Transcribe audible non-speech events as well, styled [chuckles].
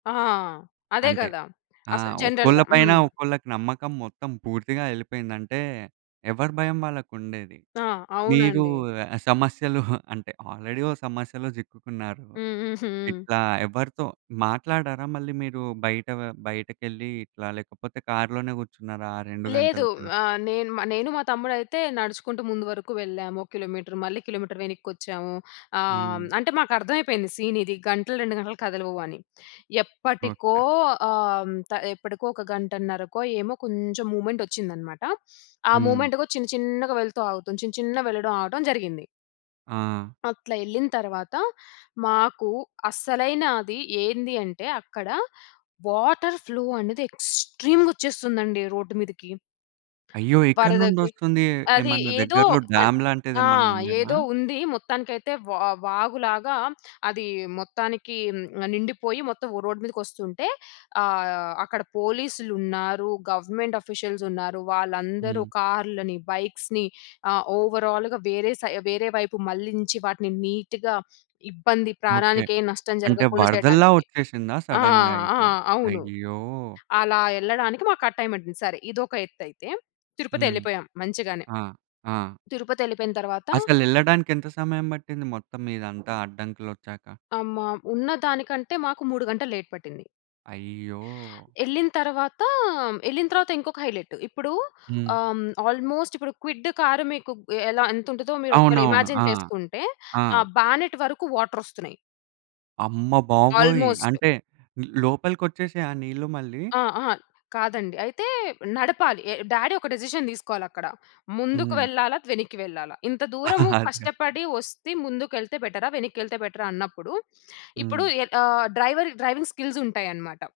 ఆ! అదే అంటే గదా! ఆ! అసలు ఒక్కోళ్ళ జనరల్‌గా. పైన హ్మ్. ఒక్కళ్ళకి నమ్మకం మొత్తం పూర్తిగా యెళ్ళిపోయింది. అంటే, ఎవరి భయం వాళ్ళకుండేది. ఆ! మీరూ అవునండి. ఆహ్, సమస్యలు [giggles] అంటే, ఆల్రెడీ ఓ సమస్యలో జిక్కుకున్నారు. హ్మ్. హుహు. ఇట్లా ఎవ్వరితో మాట్లాడారా మళ్ళీ మీరు బయట వ బయటకెళ్ళి ఇట్లా, లేకపోతే కార్లోనే కూర్చున్నారా ఆ 2 లేదు. గంటలు కూడా? ఆహ్, నేను మ నేను, మా తమ్ముడయితే నడుచుకుంటూ ముందు వరుకు వెళ్ళాము. ఒక కిలోమీటర్. మళ్ళీ కిలోమీటర్. వెనిక్కొచ్చాము. ఆహ్, హ్మ్, హ్మ్. అంటే, మాకర్థమైపోయింది సీనిది, గంటలు, 2 గంటలు కదలవు అని. ఎప్పటికో ఓకే. ఆహ్, త ఎప్పడకో ఒక గంటన్నరకో ఏమో కొంచం మూమెంటొచ్చిందనమాట. ఆ హ్మ్. మూమెంట్ గో చిన్న చిన్నగా వెళ్తూ ఆగుతుం, చిన్న చిన్నగా వెళ్ళడం, ఆగటం జరిగింది. ఆ! అట్లా యెళ్ళిన తర్వాత, మాకు అసలైన అది ఏంది అంటే, అక్కడ వాటర్ ఫ్లో అనేది ఎక్స్‌ట్రీమ్‌గొచ్చేస్తుందండి రోడ్డు మీదకి. అయ్యో! ఎక్కడి వరదకి. నుండొస్తుంది? అది ఏమన్నా ఏదో దగ్గరలో అన్ డ్యామ్ ఆ! లాంటిదేమన్నుండేనా? ఏదో ఉంది. మొత్తానికైతే వా వాగులాగా అదీ మొత్తానికి ఆహ్, నిండిపోయి మొత్తం ఓ రోడ్ మీదకొస్తుంటే, ఆహ్, అక్కడ పోలీసులున్నారు, గవర్నమెంట్ ఆఫీషియల్సున్నారు. వాళ్ళందరూ హ్మ్. కార్‌లని, బైక్స్‌ని ఆహ్ ఓవరాల్‌గా వేరే సై వేరే వైపు మళ్ళించి వాటిని నీట్‌గా, ఇబ్బంది, ఓకే. ప్రాణానికేం నష్టం అంటే, జరగకుండా వరదల్లా చెయడానికి. ఒచ్చేసిందా ఆ! సడన్‌గా ఆ! ఇట్లా? అవును. అయ్యో! అలా యెళ్ళడానికి మాకా టైమట్టింది, సరే. ఇదొక ఎత్తైతే, హ్మ్. తిరుపతెళ్ళిపోయాం మంచిగానే. ఆ! ఆ! తిరుపతెళ్ళిపోయిన తర్వాత అసలెళ్ళడానికెంత సమయం బట్టింది మొత్తం ఇదంతా అడ్డంకులొచ్చాక? అమ్మా! ఉన్నదానికంటే, మాకు 3 గంటలు లేట్ పట్టింది. అయ్యో! యెళ్ళిన తర్వాతా, ఎళ్ళిన తర్వాతా ఇంకొక హైలెటు. ఇప్పుడు హ్మ్. ఆహ్, ఆల్మోస్ట్ ఇప్పుడు క్విడ్డు కారు మీకు ఎలా, ఎంతుంటదో మీరొకవేళ అవునవును. ఇమాజిన్ ఆ! చేసుకుంటే, ఆ! ఆ బ్యానెట్ వరకు వాటరొస్తున్నాయి. అమ్మ బాబోయి! ఆల్మోస్ట్. అంటే, లోపలికొచ్చేసాయా ఆ నీళ్ళు మళ్ళీ? ఆ! ఆ! కాదండి. అయితే, నడపాలి. ఎ డ్యాడీ ఒక డెసిషన్ తీసుకోవాలక్కడ, ముందుకు హ్మ్. వెళ్ళాలా? వెనక్కి వెళ్ళాలా? ఇంత దూరము [chuckles] అదిరా. కష్టపడి ఒస్తే, ముందుకెళ్తే బెటరా, వెనక్కెళ్తే బెటరా అన్నప్పుడు, ఇప్పుడూ హ్మ్. ఎ ఆహ్, డ్రైవర్ డ్రైవింగ్ స్కిల్సుంటాయనమాట.